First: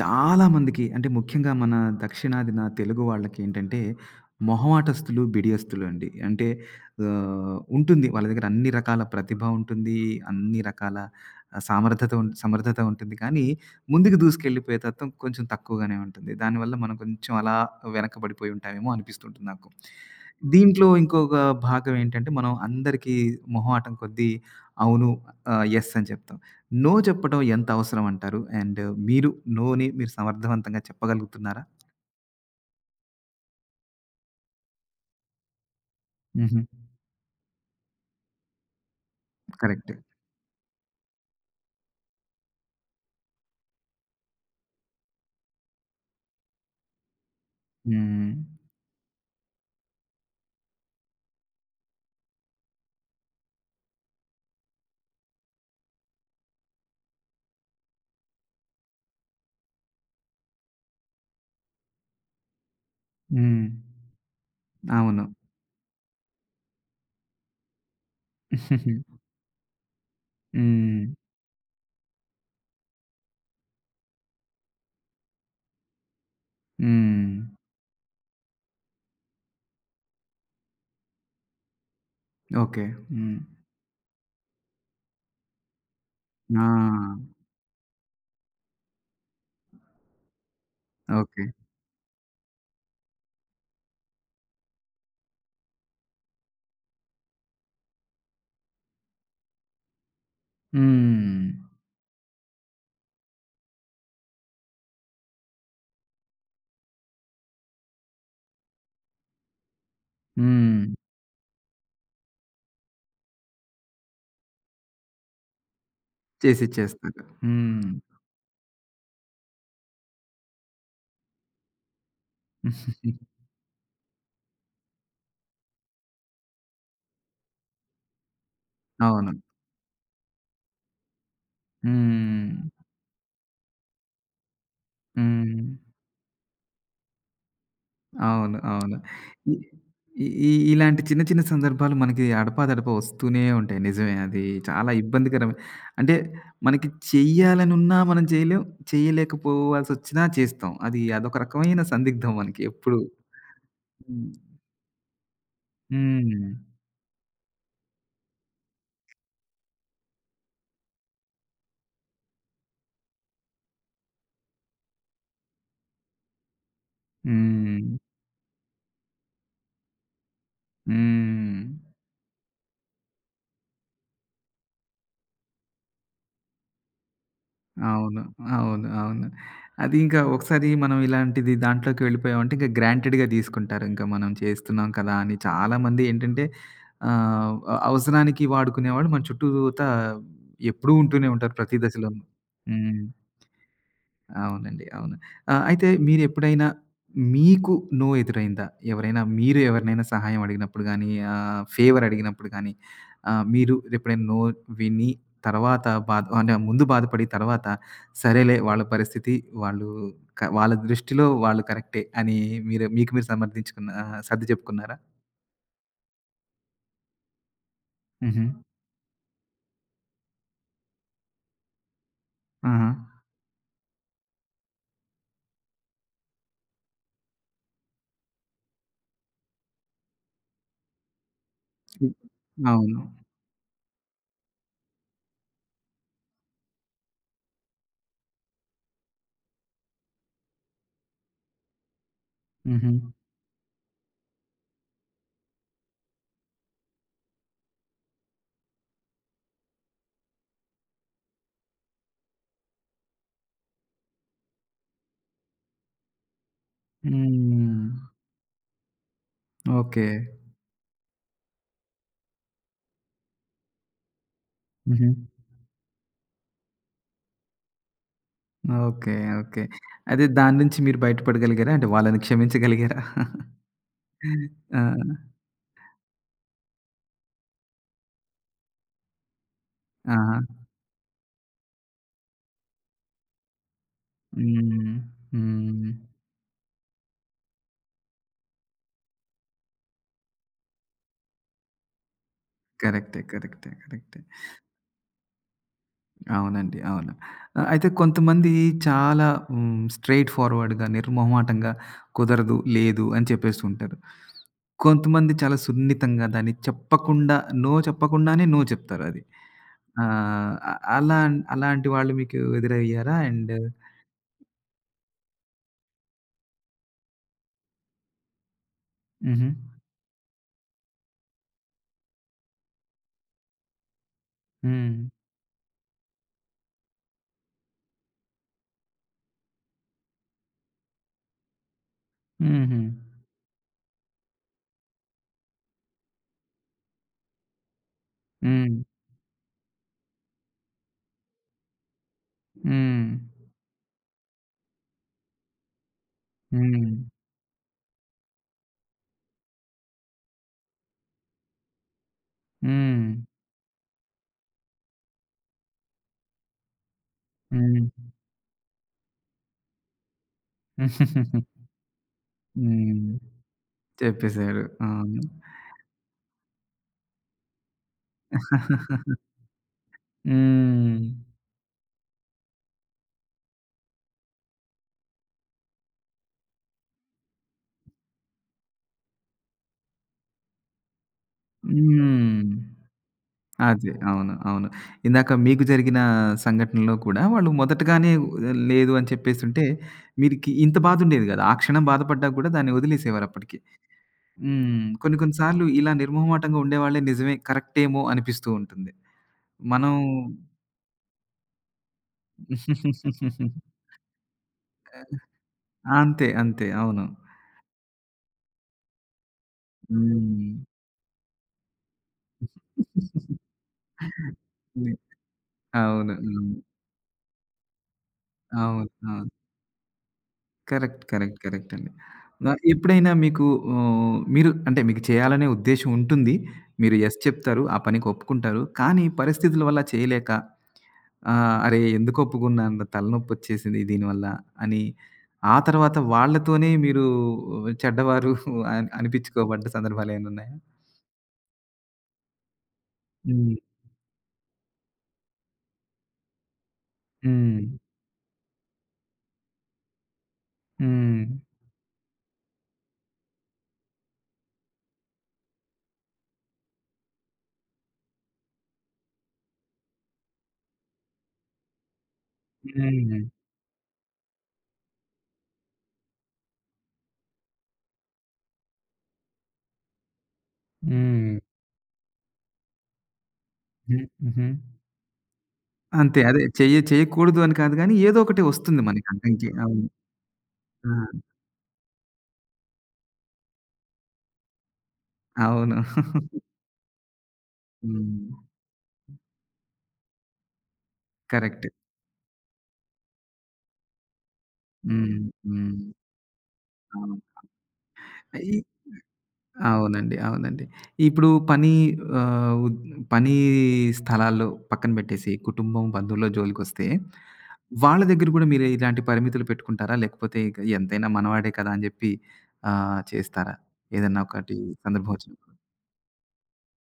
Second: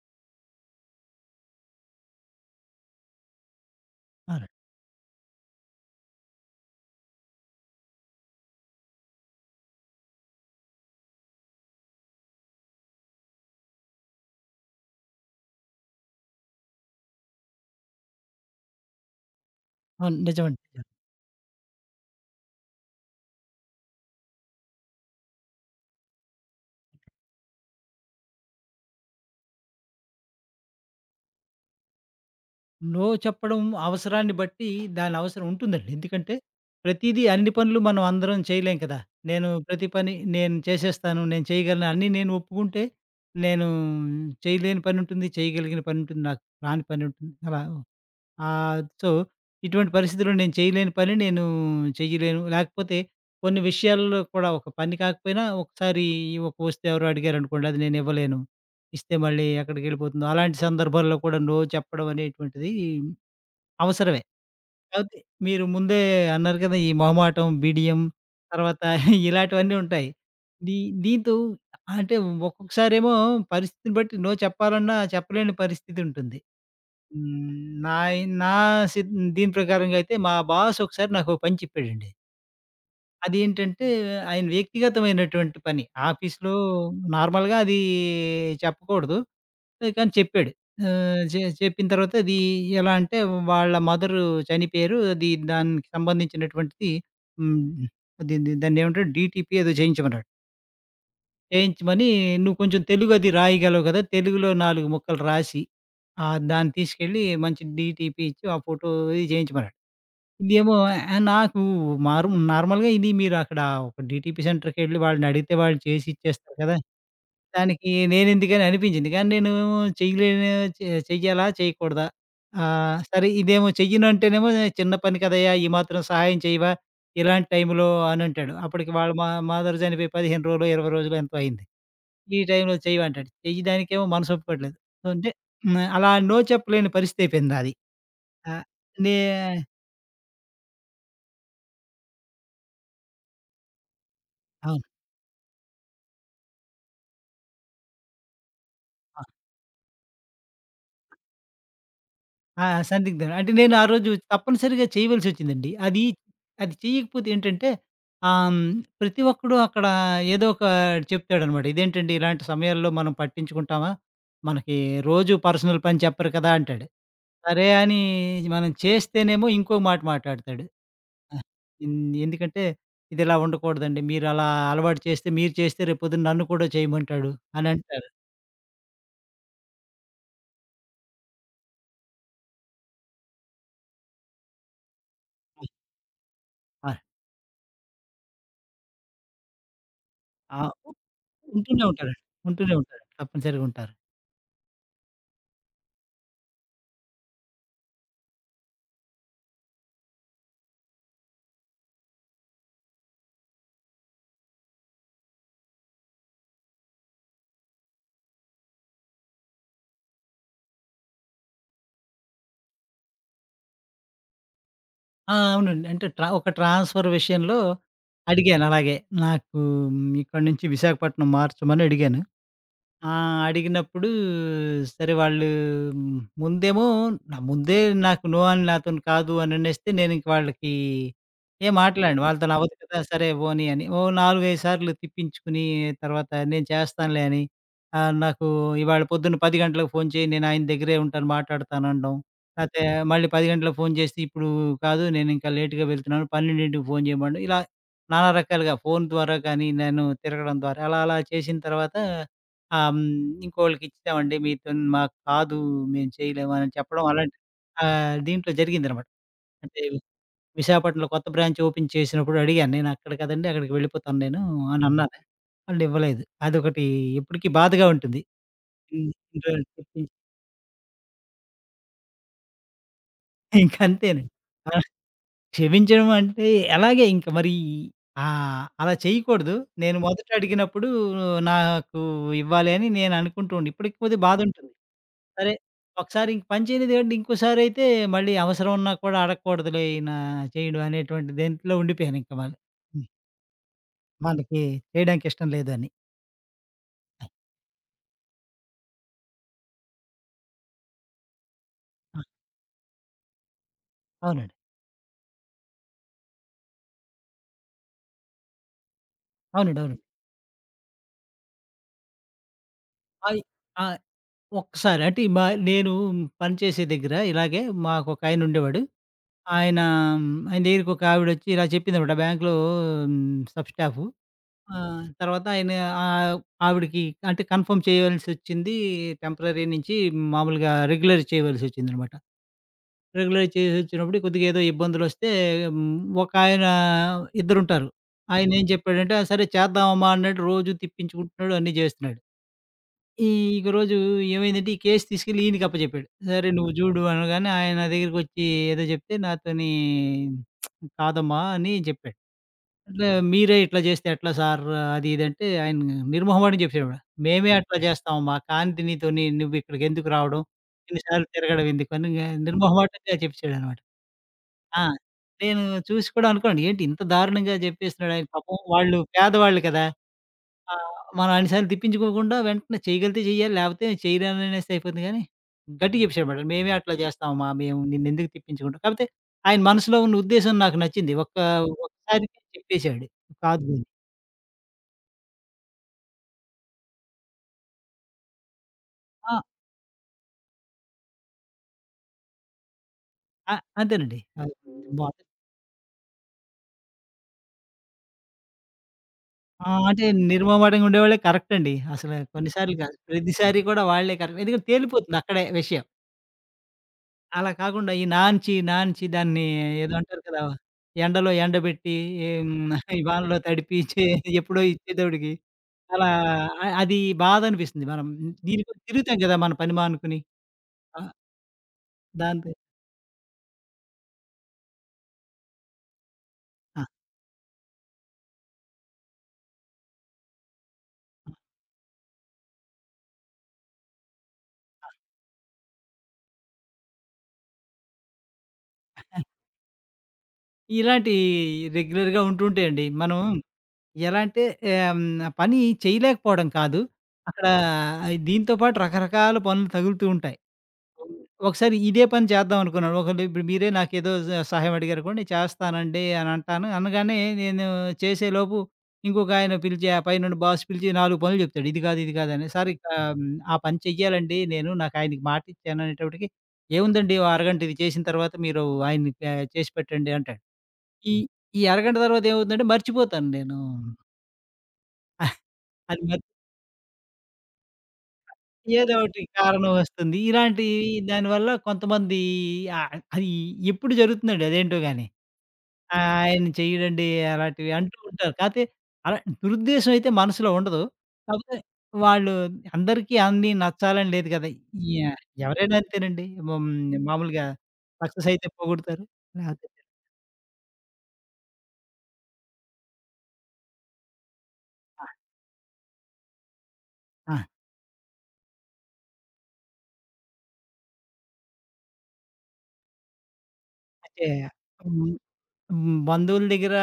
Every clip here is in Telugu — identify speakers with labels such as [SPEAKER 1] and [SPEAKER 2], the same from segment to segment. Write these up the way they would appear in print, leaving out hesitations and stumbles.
[SPEAKER 1] చాలా మందికి అంటే ముఖ్యంగా మన దక్షిణాదిన తెలుగు వాళ్ళకేంటంటే
[SPEAKER 2] అవునండి.
[SPEAKER 1] మొహమాటస్తులు, బిడియస్తులు అండి. అంటే ఉంటుంది వాళ్ళ దగ్గర అన్ని రకాల ప్రతిభ ఉంటుంది. అన్ని రకాల సామర్థత ఉం సమర్థత ఉంటుంది. కానీ ముందుకు దూసుకెళ్ళిపోయే తత్వం కొంచెం తక్కువగానే ఉంటుంది. దానివల్ల మనం కొంచెం అలా వెనకబడిపోయి ఉంటామేమో అనిపిస్తుంటుంది నాకు.
[SPEAKER 2] అవును. నిజమండి.
[SPEAKER 1] దీంట్లో ఇంకొక భాగం ఏంటంటే మనం అందరికీ మొహమాటం కొద్దీ అవును, యెస్ అని చెప్తాం. నో చెప్పటం ఎంత అవసరం అంటారు? అండ్ మీరు నోని మీరు సమర్థవంతంగా చెప్పగలుగుతున్నారా?
[SPEAKER 2] నో చెప్పడం అవసరాన్ని బట్టి దాని అవసరం ఉంటుందండి. ఎందుకంటే
[SPEAKER 1] హుహు.
[SPEAKER 2] ప్రతీదీ అన్ని పనులు మనం అందరం చేయలేం కదా! నేను ప్రతి
[SPEAKER 1] కరెక్ట్.
[SPEAKER 2] పని నేను చేసేస్తాను, నేను చేయగలను అన్నీ నేను ఒప్పుకుంటే నేను చేయలేని పని ఉంటుంది, చేయగలిగిన పని ఉంటుంది, నాకు రాని పని ఉంటుంది. అలా
[SPEAKER 1] హ్మ్.
[SPEAKER 2] ఆహ్, సో, ఇటువంటి పరిస్థితిలో నేను చేయలేని పని నేను చెయ్యలేను. లేకపోతే కొన్ని విషయాల్లో కూడా ఒక పని కాకపోయినా ఒకసారి ఒక వస్తువు ఎవరో అడిగారనుకోండి అది నేను ఇవ్వలేను. ఇస్తే మళ్ళీ ఎక్కడికెళ్ళిపోతుందో అలాంటి సందర్భాల్లో కూడా నో చెప్పడం అనేటువంటిది
[SPEAKER 1] హ్మ్.
[SPEAKER 2] అవసరమే. కాపోతే
[SPEAKER 1] అవును.
[SPEAKER 2] మీరు ముందే అన్నారు కదా! ఈ మొహమాటం, బిడియం తర్వాత ఇలాంటివన్నీ ఉంటాయి. దీ
[SPEAKER 1] హ్మ్.
[SPEAKER 2] దీంతో అంటే ఒక్కొక్కసారేమో పరిస్థితిని బట్టి నో చెప్పాలన్నా చెప్పలేని పరిస్థితి ఉంటుంది. హ్మ్.
[SPEAKER 1] హ్మ్.
[SPEAKER 2] నాయి నా సిద్ దీని ప్రకారంగా అయితే మా బాస్ ఒకసారి నాకో పని చెప్పాడండి.
[SPEAKER 1] ఓకే. హ్మ్.
[SPEAKER 2] అదేంటంటే ఆయన వ్యక్తిగతమైనటువంటి పని. ఆఫీస్‌లో
[SPEAKER 1] ఆ!
[SPEAKER 2] నార్మల్‌గా అది చెప్పకూడదు. కానీ చెప్పాడు. ఆహ్, చె
[SPEAKER 1] ఓకే.
[SPEAKER 2] చెప్పిన తర్వాత అది ఎలా అంటే వాళ్ళ మదరు చనిపోయారు. అది దానికి సంబంధించినటువంటిది. హ్మ్. అది దాన్నేమంటారు డీటీపీ ఏదో చేయించమన్నాడు.
[SPEAKER 1] హ్మ్.
[SPEAKER 2] చేయించమని, "నువ్వు కొంచెం తెలుగు అది రాయగలవు కదా! తెలుగులో 4 ముక్కలు రాసి, దాన్ని తీసుకెళ్ళి మంచి డీటీపీ ఇచ్చి, ఆ ఫోటో ఇది చేయించమన్నాడు." ఇదేమో
[SPEAKER 1] హ్మ్.
[SPEAKER 2] ఆహ్, నాకు నార్మల్‌గా ఇది మీరు అక్కడ ఒక డీటీపీ సెంటర్‌కెళ్ళి వాళ్ళని అడిగితే వాళ్ళు చేసి ఇచ్చేస్తారు కదా!
[SPEAKER 1] చేసిచ్చేస్తారు. హ్మ్.
[SPEAKER 2] దానికి నేనెందుకని అనిపించింది. కానీ నేను చెయ్యలేను చె చెయ్యాలా? చేయకూడదా? సరే ఇదేమో చెయ్యనంటేనేమో "చిన్న పని కదయ్యా! ఈ మాత్రం సహాయం చేయవా? ఇలాంటి టైంలో" అనంటాడు. అప్పటికి మా
[SPEAKER 1] అవును.
[SPEAKER 2] మదర్ చనిపోయి 15 రోజులో, 20 రోజులో ఎంతో అయింది. ఈ
[SPEAKER 1] హ్మ్.
[SPEAKER 2] టైంలో చెయ్యమంటాడు. చెయ్యడానికేమో మనసొప్పుకోవట్లేదు. సో, అంటే
[SPEAKER 1] హ్మ్.
[SPEAKER 2] హ్మ్. అలా నో చెప్పలేని పరిస్థితయిపోయింది నాది.
[SPEAKER 1] అవును.
[SPEAKER 2] ఆహ్,
[SPEAKER 1] అవును.
[SPEAKER 2] నే
[SPEAKER 1] ఇ ఈ ఈ ఇలాంటి చిన్న చిన్న సందర్భాలు మనకి అడపాదడపా వస్తూనే ఉంటాయి. నిజమే అది
[SPEAKER 2] అవును.
[SPEAKER 1] చాలా ఇబ్బందికరమే. అంటే మనకి చెయ్యాలనున్నా మనం చేయలేం.
[SPEAKER 2] ఆ!
[SPEAKER 1] చేయలేకపోవాల్సొచ్చినా చేస్తాం. అది అదొక రకమైన సందిగ్ధం మనకి
[SPEAKER 2] ఆ!
[SPEAKER 1] ఎప్పుడు.
[SPEAKER 2] సందిగ్ధం. అంటే నేను ఆ రోజు
[SPEAKER 1] హ్మ్.
[SPEAKER 2] తప్పనిసరిగా చేయవలసొచ్చిందండి. అది
[SPEAKER 1] హ్మ్.
[SPEAKER 2] అది చెయ్యకపోతే ఏంటంటే ఆహ్, హ్మ్. ప్రతి ఒక్కడు అక్కడ ఏదో ఒక చెప్తాడనమాట. ఇదేంటండి ఇలాంటి సమయాల్లో మనం పట్టించుకుంటామా? మనకి రోజు పర్సనల్ పని చెప్పరు కదా! అంటాడు. సరే
[SPEAKER 1] హ్మ్.
[SPEAKER 2] అని మనం చేస్తేనేమో ఇంకో మాట మాట్లాడతాడు. ఆ!
[SPEAKER 1] హ్మ్.
[SPEAKER 2] ఎన్ ఎందుకంటే, "ఇదిలా ఉండకూడదండి. మీరలా అలవాటు చేస్తే, మీరు చేస్తే రేపొద్దున నన్ను కూడా చేయమంటాడు" అనంటారు.
[SPEAKER 1] అవును. అవును. అవును. అది ఇంకా ఒకసారి మనం ఇలాంటిది దాంట్లోకి వెళ్ళిపోయామంటే ఇంక గ్రాంటెడ్‌గా తీసుకుంటారు. ఇంకా మనం చేస్తున్నాం కదా! అని చాలామంది ఏంటంటే
[SPEAKER 2] ఆ!
[SPEAKER 1] అవసరానికి వాడుకునేవాళ్ళు మన చుట్టూతా
[SPEAKER 2] ఆ!
[SPEAKER 1] ఎప్పుడూ ఉంటూనే ఉంటారు ప్రతి
[SPEAKER 2] ఉంటూనే ఉంటారండి.
[SPEAKER 1] దశలోనూ.
[SPEAKER 2] ఉంటూనే
[SPEAKER 1] హ్మ్.
[SPEAKER 2] ఉంటారు. తప్పనిసరిగా ఉంటారు.
[SPEAKER 1] అవునండి. అవును. అయితే మీరెప్పుడైనా మీకు నో ఎదురైందా? ఎవరైనా మీరు ఎవరినైనా సహాయం అడిగినప్పుడు గానీ, ఫేవర్ అడిగినప్పుడు గానీ, మీరు ఎప్పుడైనా నో విని తర్వాత బాధ అంటే ముందు బాధపడి తర్వాత సరేలే వాళ్ళ పరిస్థితి వాళ్ళు వాళ్ళ దృష్టిలో వాళ్ళు కరెక్టే అని మీరు మీకు మీరు సమర్థించుకున్న సర్ది చెప్పుకున్నారా?
[SPEAKER 2] ఆ! అవునండి. అంటే ఒక ట్రాన్స్‌ఫర్ విషయంలో
[SPEAKER 1] హుహు.
[SPEAKER 2] అడిగాను అలాగే. నాకు ఇక్కడి నుంచి విశాఖపట్నం మార్చమని అడిగాను.
[SPEAKER 1] ఆహా!
[SPEAKER 2] ఆ! అడిగినప్పుడు సరే వాళ్ళు ముందేమో నా ముందే నాకు నో అని నాతోని కాదు అని అనేస్తే నేనింక వాళ్ళకి ఏం
[SPEAKER 1] హ్మ్.
[SPEAKER 2] మాట్లాడను. హుహు. వాళ్ళతోని అవ్వదు
[SPEAKER 1] అవును.
[SPEAKER 2] కదా! సరే పోనీ అని. ఓ 4, 5 సార్లు తిప్పించుకుని తర్వాత నేను చేస్తానులే అని నాకు ఇవాళ పొద్దున్న 10 గంటలకు ఫోను చేయి నేను ఆయన దగ్గరే ఉంటాను మాట్లాడతాను అనడం. లేతే
[SPEAKER 1] హుహు.
[SPEAKER 2] మళ్ళీ 10 గంటలకు ఫోను చేసి ఇప్పుడు కాదు నేనింకా లేట్‌గా వెళ్తున్నాను 12కి ఫోను చేయమనడం. ఇలా నానా రకాలుగా ఫోను ద్వారా కానీ నేను తిరగడం ద్వారా అలా అలా చేసిన తర్వాత ఆ! హ్మ్. ఇంకోళ్ళకిచ్చామండి మీతోని మాకు కాదు, మేము చేయలేము అని చెప్పడం అలాంటి
[SPEAKER 1] హ్మ్.
[SPEAKER 2] దీంట్లో జరిగిందనమాట. అంటే
[SPEAKER 1] ఓకే.
[SPEAKER 2] విశాఖపట్నంలో కొత్త బ్రాంచ్ ఓపెన్ చేసినప్పుడు అడిగాను. నేను అక్కడ కదండీ అక్కడికి వెళ్ళిపోతాను నేను అని
[SPEAKER 1] హుహు.
[SPEAKER 2] అన్నాను. వాళ్ళు ఇవ్వలేదు. అదొకటి ఎప్పటికి బాధగా ఉంటుంది. హ్మ్.
[SPEAKER 1] ఓకే.
[SPEAKER 2] ఇంకా
[SPEAKER 1] ఓకే.
[SPEAKER 2] చెప్పించి
[SPEAKER 1] అదే దాని నుంచి మీరు బయటపడగలిగారా? అంటే వాళ్ళని క్షమించగలిగారా?
[SPEAKER 2] ఇంక అంతేనండి. ఆ!
[SPEAKER 1] ఆ!
[SPEAKER 2] క్షమించడం అంటే ఎలాగే ఇంక మరి ఆ! అలా చేయకూడదు. నేను మొదట
[SPEAKER 1] ఆహా!
[SPEAKER 2] అడిగినప్పుడు నాకు ఇవ్వాలి అని నేను అనుకుంటూ ఉండి ఇప్పటికి కొద్దిగా బాధుంటుంది.
[SPEAKER 1] హ్మ్.
[SPEAKER 2] సరే.
[SPEAKER 1] హ్మ్.
[SPEAKER 2] ఒకసారి ఇంక పని చేయనిది కాబట్టి ఇంకోసారయితే మళ్ళీ అవసరం ఉన్నా కూడా అడగకూడదులే ఈయన చేయడు అనేటువంటి దేంట్లో ఉండిపోయాను ఇంక మళ్ళీ. హ్మ్.
[SPEAKER 1] కరెక్టే. కరెక్టే. కరెక్టే.
[SPEAKER 2] మనకి చేయడానికి ఇష్టం లేదని.
[SPEAKER 1] అవునండి. అవును. అయితే కొంతమంది చాలా హ్మ్, స్ట్రెయిట్ ఫార్వర్డ్‌గా, నిర్మొహమాటంగా
[SPEAKER 2] ఆ!
[SPEAKER 1] కుదరదు, లేదు అని చెప్పేస్తూ ఉంటారు.
[SPEAKER 2] అవునండి.
[SPEAKER 1] కొంతమంది చాలా సున్నితంగా దాన్ని చెప్పకుండా నో చెప్పకుండానే నో చెప్తారు అది.
[SPEAKER 2] అవునండి. అవునండి.
[SPEAKER 1] ఆ! అలా అలాంటి వాళ్ళు మీకు ఎదురయ్యారా?
[SPEAKER 2] అయి
[SPEAKER 1] అండ్
[SPEAKER 2] ఆ! ఒక్కసారి అంటే నేను పని చేసే దగ్గర ఇలాగే మాకొక ఆయన ఉండేవాడు.
[SPEAKER 1] హుహు.
[SPEAKER 2] ఆయన మ్, ఆయన దగ్గరికి ఒక ఆవిడొచ్చి ఇలా చెప్పిందనమాట బ్యాంక్‌లో హ్మ్. Sub staff.
[SPEAKER 1] హ్మ్.
[SPEAKER 2] తర్వాత ఆయన ఆహ్, ఆవిడకి అంటే కన్ఫర్మ్ చేయవలసొచ్చింది. టెంపరరీ నుంచి మామూలుగా రెగ్యులర్ చేయవలసొచ్చిందనమాట.
[SPEAKER 1] హుహు.
[SPEAKER 2] రెగ్యులర్ చేసొచ్చినప్పుడు కొద్దిగా ఏదో ఇబ్బందులొస్తే హ్మ్, ఒకాయన ఇద్దరుంటారు. ఆయనేం
[SPEAKER 1] హ్మ్.
[SPEAKER 2] చెప్పాడంటే, "ఆ! సరే చేద్దామమ్మా" అన్నట్టు రోజు తిప్పించుకుంటున్నాడు, అన్నీ జేస్తున్నాడు.
[SPEAKER 1] హ్మ్.
[SPEAKER 2] ఈ ఒక రోజు ఏమైందంటే, ఈ కేస్ తీసుకెళ్ళి ఈయనకి అప్పజెప్పాడు. "సరే నువ్వు
[SPEAKER 1] హ్మ్.
[SPEAKER 2] జూడు" అనగానే ఆయన నా దగ్గరికొచ్చి ఏదో జెప్తే నాతోని "కాదమ్మా" అని జెప్పాడు.
[SPEAKER 1] హ్మ్.
[SPEAKER 2] "అట్లా మీరే ఇట్లా జేస్తే ఎట్లా సార్" అది ఇది అంటే ఆయన నిర్మొహమాటం జెప్పేసాడు. "మేమే అట్లా
[SPEAKER 1] హ్మ్.
[SPEAKER 2] జేస్తామమ్మా. కానిది నీతోని నువ్వెక్కడికెందుకు రావడం? ఇన్ని సార్లు తిరగడం ఎందుకు" అని
[SPEAKER 1] హ్మ్.
[SPEAKER 2] నిర్మొహమాటంగా చెప్పేసాడనమాట.
[SPEAKER 1] చెప్పేసారు.
[SPEAKER 2] ఆ!
[SPEAKER 1] అవును.
[SPEAKER 2] నేను చూసి కూడా అనుకోండి. ఏంటి ఇంత దారుణంగా జెప్పేస్తున్నాడు ఆయన పాపం వాళ్ళు పేదవాళ్ళు కదా!
[SPEAKER 1] హ్మ్.
[SPEAKER 2] మనం అన్నిసార్లు తిప్పించుకోకుండా వెంటనే చేయగలిగితే చేయాలి. లేకపోతే చేయరనేసి అయిపోతుంది గానీ, గట్టిగా చెప్పేసాడు మాట. మేమే అట్లా చేస్తామమ్మా! మేము నిన్నెందుకు తిప్పించుకుంటాం. కాకపోతే ఆయన మనసులో ఉన్న ఉద్దేశం నాకు నచ్చింది. ఒక్కసారికే
[SPEAKER 1] హ్మ్.
[SPEAKER 2] చెప్పేసాడు. కాదు అని.
[SPEAKER 1] అదే. అవును. అవును. ఇందాక మీకు జరిగిన సంఘటనలో కూడా వాళ్ళు మొదటగానే లేదు అని
[SPEAKER 2] ఆ!
[SPEAKER 1] చెప్పేసుంటే, మీరికి ఇంత బాధుండేది గాదు. ఆ క్షణం బాధపడ్డా కూడా దాన్ని
[SPEAKER 2] అ
[SPEAKER 1] వదిలేసేవారప్పటికి.
[SPEAKER 2] అంతేనండి. ఆహ్,
[SPEAKER 1] హ్మ్. కొన్ని
[SPEAKER 2] బాట
[SPEAKER 1] కొన్ని సార్లు ఇలా నిర్మొహమాటంగా ఉండేవాళ్ళే నిజమే కరెక్టేమో అనిపిస్తూ ఉంటుంది.
[SPEAKER 2] ఆ!
[SPEAKER 1] మనం
[SPEAKER 2] అంటే నిర్మమాటంగా ఉండేవాళ్ళే కరెక్ట్ అండి. అసలు కొన్ని సార్లు కాదు. ప్రతిసారి కూడా వాళ్ళే కరెక్ట్. ఎందుకంటే తేలిపోతుంది అక్కడే విషయం.
[SPEAKER 1] అంతే. అంతే. అవును.
[SPEAKER 2] అలా కాకుండా ఈ నాంచి దాన్ని ఏదో హ్మ్. అంటారు కదా!
[SPEAKER 1] హ్మ్.
[SPEAKER 2] ఎండలో ఎండబెట్టి హ్మ్. ఈ వానలో తడిపి ఎప్పుడో
[SPEAKER 1] ని
[SPEAKER 2] ఇచ్చేదోడికి అలా
[SPEAKER 1] అవును. అవును.
[SPEAKER 2] అది బాధనిపిస్తుంది. మనం దీనికోసం
[SPEAKER 1] అవును.
[SPEAKER 2] తిరుగుతాం
[SPEAKER 1] అవును.
[SPEAKER 2] కదా! మన పని మానుకుని.
[SPEAKER 1] కరెక్ట్.
[SPEAKER 2] ఆహ్,
[SPEAKER 1] కరెక్ట్. కరెక్ట్ అండి.
[SPEAKER 2] దాంతో
[SPEAKER 1] ఎప్పుడైనా మీకు మీరు అంటే మీకు చేయాలనే ఉద్దేశ్యం ఉంటుంది.
[SPEAKER 2] ఆ!
[SPEAKER 1] మీరు యెస్ చెప్తారు. ఆ పనికి ఒప్పుకుంటారు. కానీ పరిస్థితుల వల్ల చేయలేక అరే! ఎందుకు ఒప్పుకున్నాను తలనొప్పొచ్చేసింది దీనివల్ల అని ఆ తర్వాత వాళ్ళతోనే మీరు చెడ్డవారు అని అనిపించుకోబడ్డ సందర్భాలేమైనా ఉన్నాయా?
[SPEAKER 2] ఇలాంటియి రెగ్యులర్‌గా ఉంటుంటాయండి. మనం
[SPEAKER 1] హ్మ్.
[SPEAKER 2] ఎలా అంటే పని చేయలేకపోవడం కాదు. అక్కడ
[SPEAKER 1] హ్మ్.
[SPEAKER 2] దీంతో పాటు రకరకాల పనులు తగులుతూ ఉంటాయి. అవును.
[SPEAKER 1] హ్మ్.
[SPEAKER 2] ఒకసారి ఇదే పని చేద్దాం అనుకున్నాను. ఒకళ్ళు ఇప్పుడు మీరే నాకేదో సహాయం అడిగారనుకోండి, "చేస్తానండి" అని అంటాను. అనగానే నేను చేసేలోపు ఇంకొక ఆయన పిలిచి, ఆ పైనున్న బాస్ పిలిచి 4 పనులు చెప్తాడు. "ఇది కాదు, ఇది కాదు" అని. "సార్ ఇక
[SPEAKER 1] హ్మ్.
[SPEAKER 2] హ్మ్, ఆ పని చెయ్యాలండి నేను. నాకు ఆయనకి మాటిచ్చాను" అనేటప్పటికి, "ఏముందండి ఓ అరగంట ఇది చేసిన తర్వాత మీరు ఆయనకి చేసి పెట్టండి" అంటాడు. ఈ
[SPEAKER 1] హ్మ్.
[SPEAKER 2] ఈ అరగంట తర్వాత ఏమవుతుందంటే మర్చిపోతాను నేను.
[SPEAKER 1] హ్మ్. హుహు.
[SPEAKER 2] అది
[SPEAKER 1] అంతే.
[SPEAKER 2] మర్
[SPEAKER 1] అదే చేయకూడదు అని కాదు గానీ, ఏదో ఒకటి వస్తుంది
[SPEAKER 2] ఏదో
[SPEAKER 1] మనకి
[SPEAKER 2] ఒకటి
[SPEAKER 1] అడ్డంకి.
[SPEAKER 2] కారణం
[SPEAKER 1] అవును.
[SPEAKER 2] వస్తుంది. ఇలాంటివి
[SPEAKER 1] ఆ!
[SPEAKER 2] దానివల్ల కొంతమంది అది ఎప్పుడు జరుగుతుందండి అదేంటో గాని.
[SPEAKER 1] అవును.
[SPEAKER 2] ఆయన చెయ్యడండి అలాంటివి అంటూ
[SPEAKER 1] హ్మ్.
[SPEAKER 2] ఉంటారు. కాతే అలా దురుద్దేశం అయితే మనసులో ఉండదు. కాపోతే
[SPEAKER 1] కరెక్ట్.
[SPEAKER 2] వాళ్ళు అందరికీ అన్నీ నచ్చాలని లేదు కదా! యాహ్!
[SPEAKER 1] హ్మ్. హ్మ్.
[SPEAKER 2] ఎవరైనా అంతేనండి. హ్మ్.
[SPEAKER 1] అవును.
[SPEAKER 2] మామూలుగా సక్సెస్ అయితే
[SPEAKER 1] ఈ
[SPEAKER 2] పోగొడతారు. లేకపోతే
[SPEAKER 1] అవునండి. అవునండి. ఇప్పుడు పని ఆహ్, ఉద్ పని స్థలాల్లో పక్కన పెట్టేసి, కుటుంబం, బంధువుల జోలికొస్తే,
[SPEAKER 2] ఆ!
[SPEAKER 1] వాళ్ళ దగ్గర గూడా మీరు ఇలాంటి పరిమితులు పెట్టుకుంటారా? లేకపోతే ఇక ఎంతైనా మనవాడే కదా! అని జెప్పి చేస్తారా? ఏదన్నా
[SPEAKER 2] అంటే
[SPEAKER 1] ఒకటి సందర్భం
[SPEAKER 2] హ్మ్.
[SPEAKER 1] వచ్చినప్పుడు?
[SPEAKER 2] హ్మ్. బంధువుల దగ్గర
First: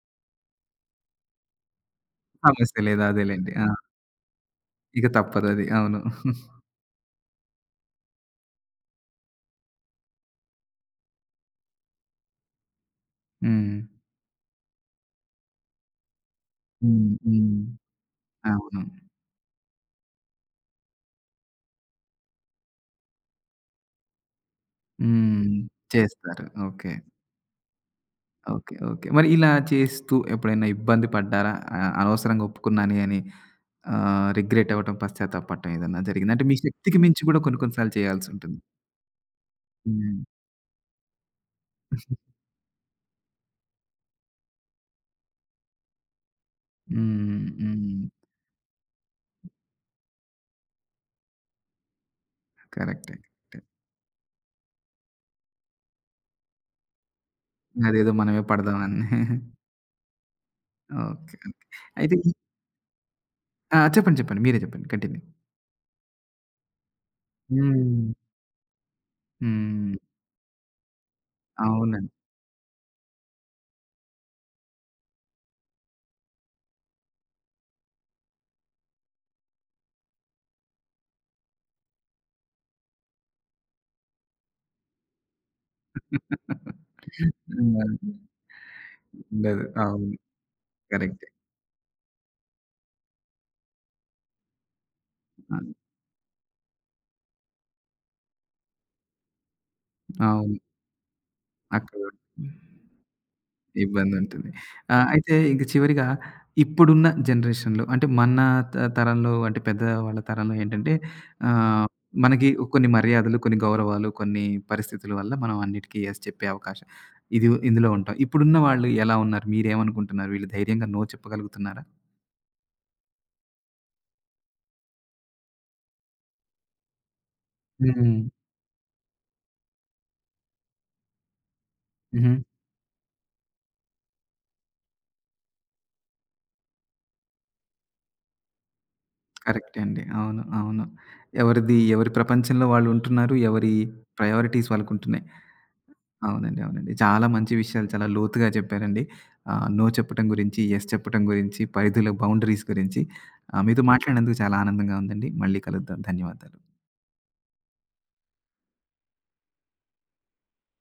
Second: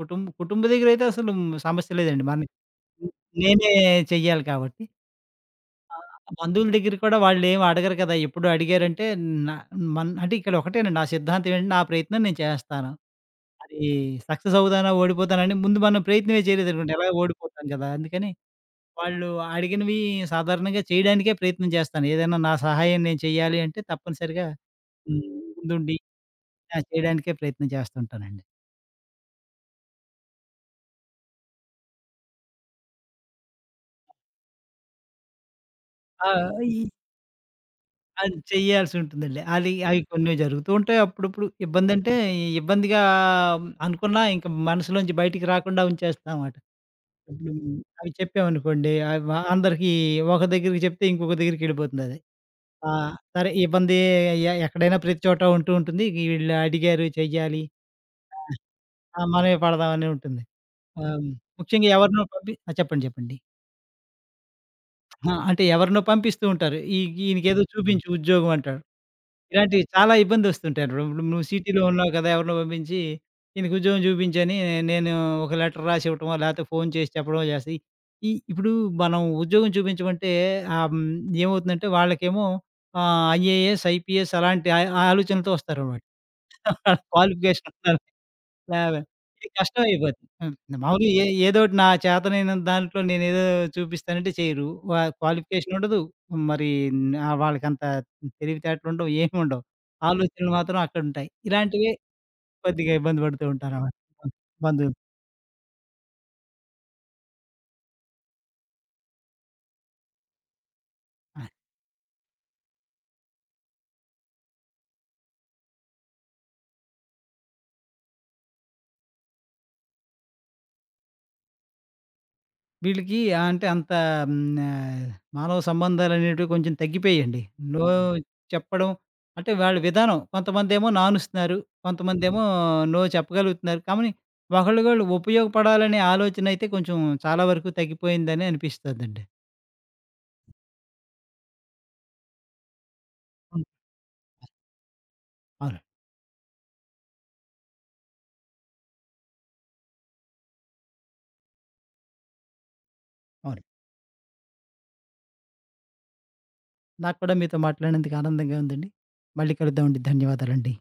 [SPEAKER 2] కుటుంబ కుటుంబ దగ్గరైతే అసలు సమస్య లేదండి. మనకి
[SPEAKER 1] సమస్య లేదు. అదేలెండి. ఆ!
[SPEAKER 2] నేనే చెయ్యాలి కాబట్టి.
[SPEAKER 1] ఇక తప్పదది. అవును.
[SPEAKER 2] బంధువుల దగ్గర కూడా వాళ్ళేమి అడగరు కదా! ఎప్పుడు అడిగారంటే నా మన్ అంటే ఇక్కడ ఒకటేనండి నా సిద్ధాంతం ఏంటంటే, నా ప్రయత్నం నేను చేస్తాను.
[SPEAKER 1] హ్మ్.
[SPEAKER 2] అది సక్సెస్ అవుతానా, ఓడిపోతానని ముందు మనం ప్రయత్నమే చేయలేదనుకోండి
[SPEAKER 1] హ్మ్.
[SPEAKER 2] ఎలాగో
[SPEAKER 1] హ్మ్.
[SPEAKER 2] ఓడిపోతాం కదా! అందుకని
[SPEAKER 1] అవును.
[SPEAKER 2] వాళ్ళు అడిగినవి సాధారణంగా చేయడానికే ప్రయత్నం చేస్తాను. ఏదైనా నా సహాయం నేను చేయాలి అంటే తప్పనిసరిగా హ్మ్.
[SPEAKER 1] హ్మ్.
[SPEAKER 2] ముందుండి
[SPEAKER 1] చేస్తారు.
[SPEAKER 2] ఆ!
[SPEAKER 1] ఓకే.
[SPEAKER 2] చేయడానికే ప్రయత్నం చేస్తుంటానండి.
[SPEAKER 1] ఓకే. ఓకే. మరి ఇలా చేస్తూ ఎప్పుడైనా ఇబ్బంది పడ్డారా? అనవసరంగా ఒప్పుకున్నానే అని రిగ్రెట్ అవ్వటం, పశ్చాత్తాపడటం ఏదన్నా
[SPEAKER 2] ఆ!
[SPEAKER 1] జరిగిందా? అంటే మీ
[SPEAKER 2] ఈ
[SPEAKER 1] శక్తికి మించి కూడా కొన్ని కొన్ని సార్లు
[SPEAKER 2] అది
[SPEAKER 1] చేయాల్సుంటుంది.
[SPEAKER 2] చెయ్యాల్సుంటుందండి. అవి
[SPEAKER 1] హ్మ్.
[SPEAKER 2] కొన్ని జరుగుతూ ఉంటాయి. అప్పుడప్పుడు ఇబ్బందంటే, ఇబ్బందిగా అనుకున్నా ఇంక మనసులోంచి బయటికి రాకుండా ఉంచేస్తామాట.
[SPEAKER 1] హ్మ్.
[SPEAKER 2] ఇప్పుడు
[SPEAKER 1] హ్మ్.
[SPEAKER 2] అవి చెప్పామనుకోండి, అవి వ అందరికీ ఒక దగ్గరికి చెప్తే ఇంకొక దగ్గరికెళ్ళిపోతుందది. ఆ!
[SPEAKER 1] కరెక్టే.
[SPEAKER 2] సరే
[SPEAKER 1] కరెక్టే.
[SPEAKER 2] ఈ ఇబ్బంది ఎక్కడైనా ప్రతి చోట ఉంటూ ఉంటుంది. వీళ్ళు అడిగారు చెయ్యాలి.
[SPEAKER 1] అదేదో మనమే పడదామని.
[SPEAKER 2] ఆ! మనమే పడదామని ఉంటుంది. ఆహ్,
[SPEAKER 1] ఓకే. ఓకే.
[SPEAKER 2] ముఖ్యంగా
[SPEAKER 1] అయితే
[SPEAKER 2] ఎవరినో
[SPEAKER 1] ఈ
[SPEAKER 2] పంపి ఆ! చెప్పండి. చెప్పండి.
[SPEAKER 1] ఆ! చెప్పండి. చెప్పండి. మీరే చెప్పండి. కంటిన్యూ.
[SPEAKER 2] ఆ! అంటే ఎవరినో పంపిస్తూ ఉంటారు. ఈ ఈయనకేదో చూపించు
[SPEAKER 1] హ్మ్.
[SPEAKER 2] ఉద్యోగం అంటాడు. ఇలాంటివి
[SPEAKER 1] హ్మ్.
[SPEAKER 2] చాలా ఇబ్బందొస్తుంటాను. ఇప్పుడు నువ్వు నువ్వు సిటీలో
[SPEAKER 1] అవునండి.
[SPEAKER 2] ఉన్నావు కదా! ఎవరినో పంపించి, ఈయనకు ఉద్యోగం చూపించని నేను ఒక లెటర్ రాసివ్వటమో, లేకపోతే ఫోను చేసి చెప్పడమో చేసి, ఇప్పుడు మనం ఉద్యోగం చూపించమంటే ఆహ్, హ్మ్, ఏమవుతుందంటే వాళ్ళకేమో ఐఏఎస్, ఐపీఎస్ అలాంటి ఆ ఆ ఆలోచనలతో వస్తారనమాట. క్వాలిఫికేషన్ లేవ ఇది
[SPEAKER 1] ఉండదు. అవును.
[SPEAKER 2] కష్టమైపోతుంది. హ్మ్. మామూలుగా
[SPEAKER 1] కరెక్టే.
[SPEAKER 2] ఏదోటి నా చేతనైనంత దాంట్లో నేనేదో చూపిస్తానంటే చేయరు.
[SPEAKER 1] ఆ!
[SPEAKER 2] క్వాలిఫికేషన్ ఉండదు. మరి వాళ్ళకంత తెలివితేటలుండవు, ఏముండవు. ఆలోచనలు
[SPEAKER 1] అవును.
[SPEAKER 2] మాత్రం అక్కడుంటాయి. ఇలాంటివే
[SPEAKER 1] అక్కడ
[SPEAKER 2] కొద్దిగా ఇబ్బంది పడుతూ ఉంటారన్నమాట.
[SPEAKER 1] ఇబ్బందుంటుంది.
[SPEAKER 2] బంధువులు.
[SPEAKER 1] అయితే ఇంక చివరిగా ఇప్పుడున్న జనరేషన్‌లో అంటే మన తరంలో అంటే పెద్దవాళ్ళ తరంలో ఏంటంటే ఆహ్, మనకి కొన్ని మర్యాదలు, కొన్ని గౌరవాలు, కొన్ని పరిస్థితుల వల్ల మనం అన్నిటికీ యెస్ చెప్పే అవకాశం ఇది ఇందులో ఉంటాం. ఇప్పుడున్న వాళ్ళు ఎలా ఉన్నారు? మీరేమనుకుంటున్నారు? వీళ్ళు ధైర్యంగా నో చెప్పగలుగుతున్నారా?
[SPEAKER 2] వీళ్ళకి అంటే అంత హ్మ్. ఆహ్, మానవ సంబంధాలనేటివి కొంచెం తగ్గిపోయాయండి. నో
[SPEAKER 1] హ్మ్.
[SPEAKER 2] హ్మ్. చెప్పడం అంటే వాళ్ళ విధానం. కొంతమందేమో నానుస్తున్నారు.
[SPEAKER 1] హుహు.
[SPEAKER 2] కొంతమందేమో నో చెప్పగలుగుతున్నారు. కానీ ఒకళ్ళకొళ్ళు ఉపయోగపడాలనే ఆలోచనయితే కొంచెం చాలా వరకు తగ్గిపోయిందని అనిపిస్తదండి.
[SPEAKER 1] కరెక్టే అండి. అవును. అవును. ఎవరిది ఎవరి ప్రపంచంలో వాళ్ళుంటున్నారు.
[SPEAKER 2] హ్మ్.
[SPEAKER 1] ఎవరి ప్రయారిటీస్ వాళ్ళకుంటున్నాయి.
[SPEAKER 2] అవును.
[SPEAKER 1] అవునండి. అవునండి. చాలా మంచి విషయాలు చాలా లోతుగా చెప్పారండి. నో చెప్పటం గురించి, యెస్ చెప్పటం గురించి, పరిధుల బౌండరీస్ గురించి
[SPEAKER 2] అవును.
[SPEAKER 1] మీతో మాట్లాడినందుకు చాలా ఆనందంగా ఉందండి. మళ్ళీ కలుద్దాం. ధన్యవాదాలు.
[SPEAKER 2] నాకు కూడా మీతో మాట్లాడినందుకు ఆనందంగా ఉందండి. మళ్ళీ కలుద్దామండి. ధన్యవాదాలండి.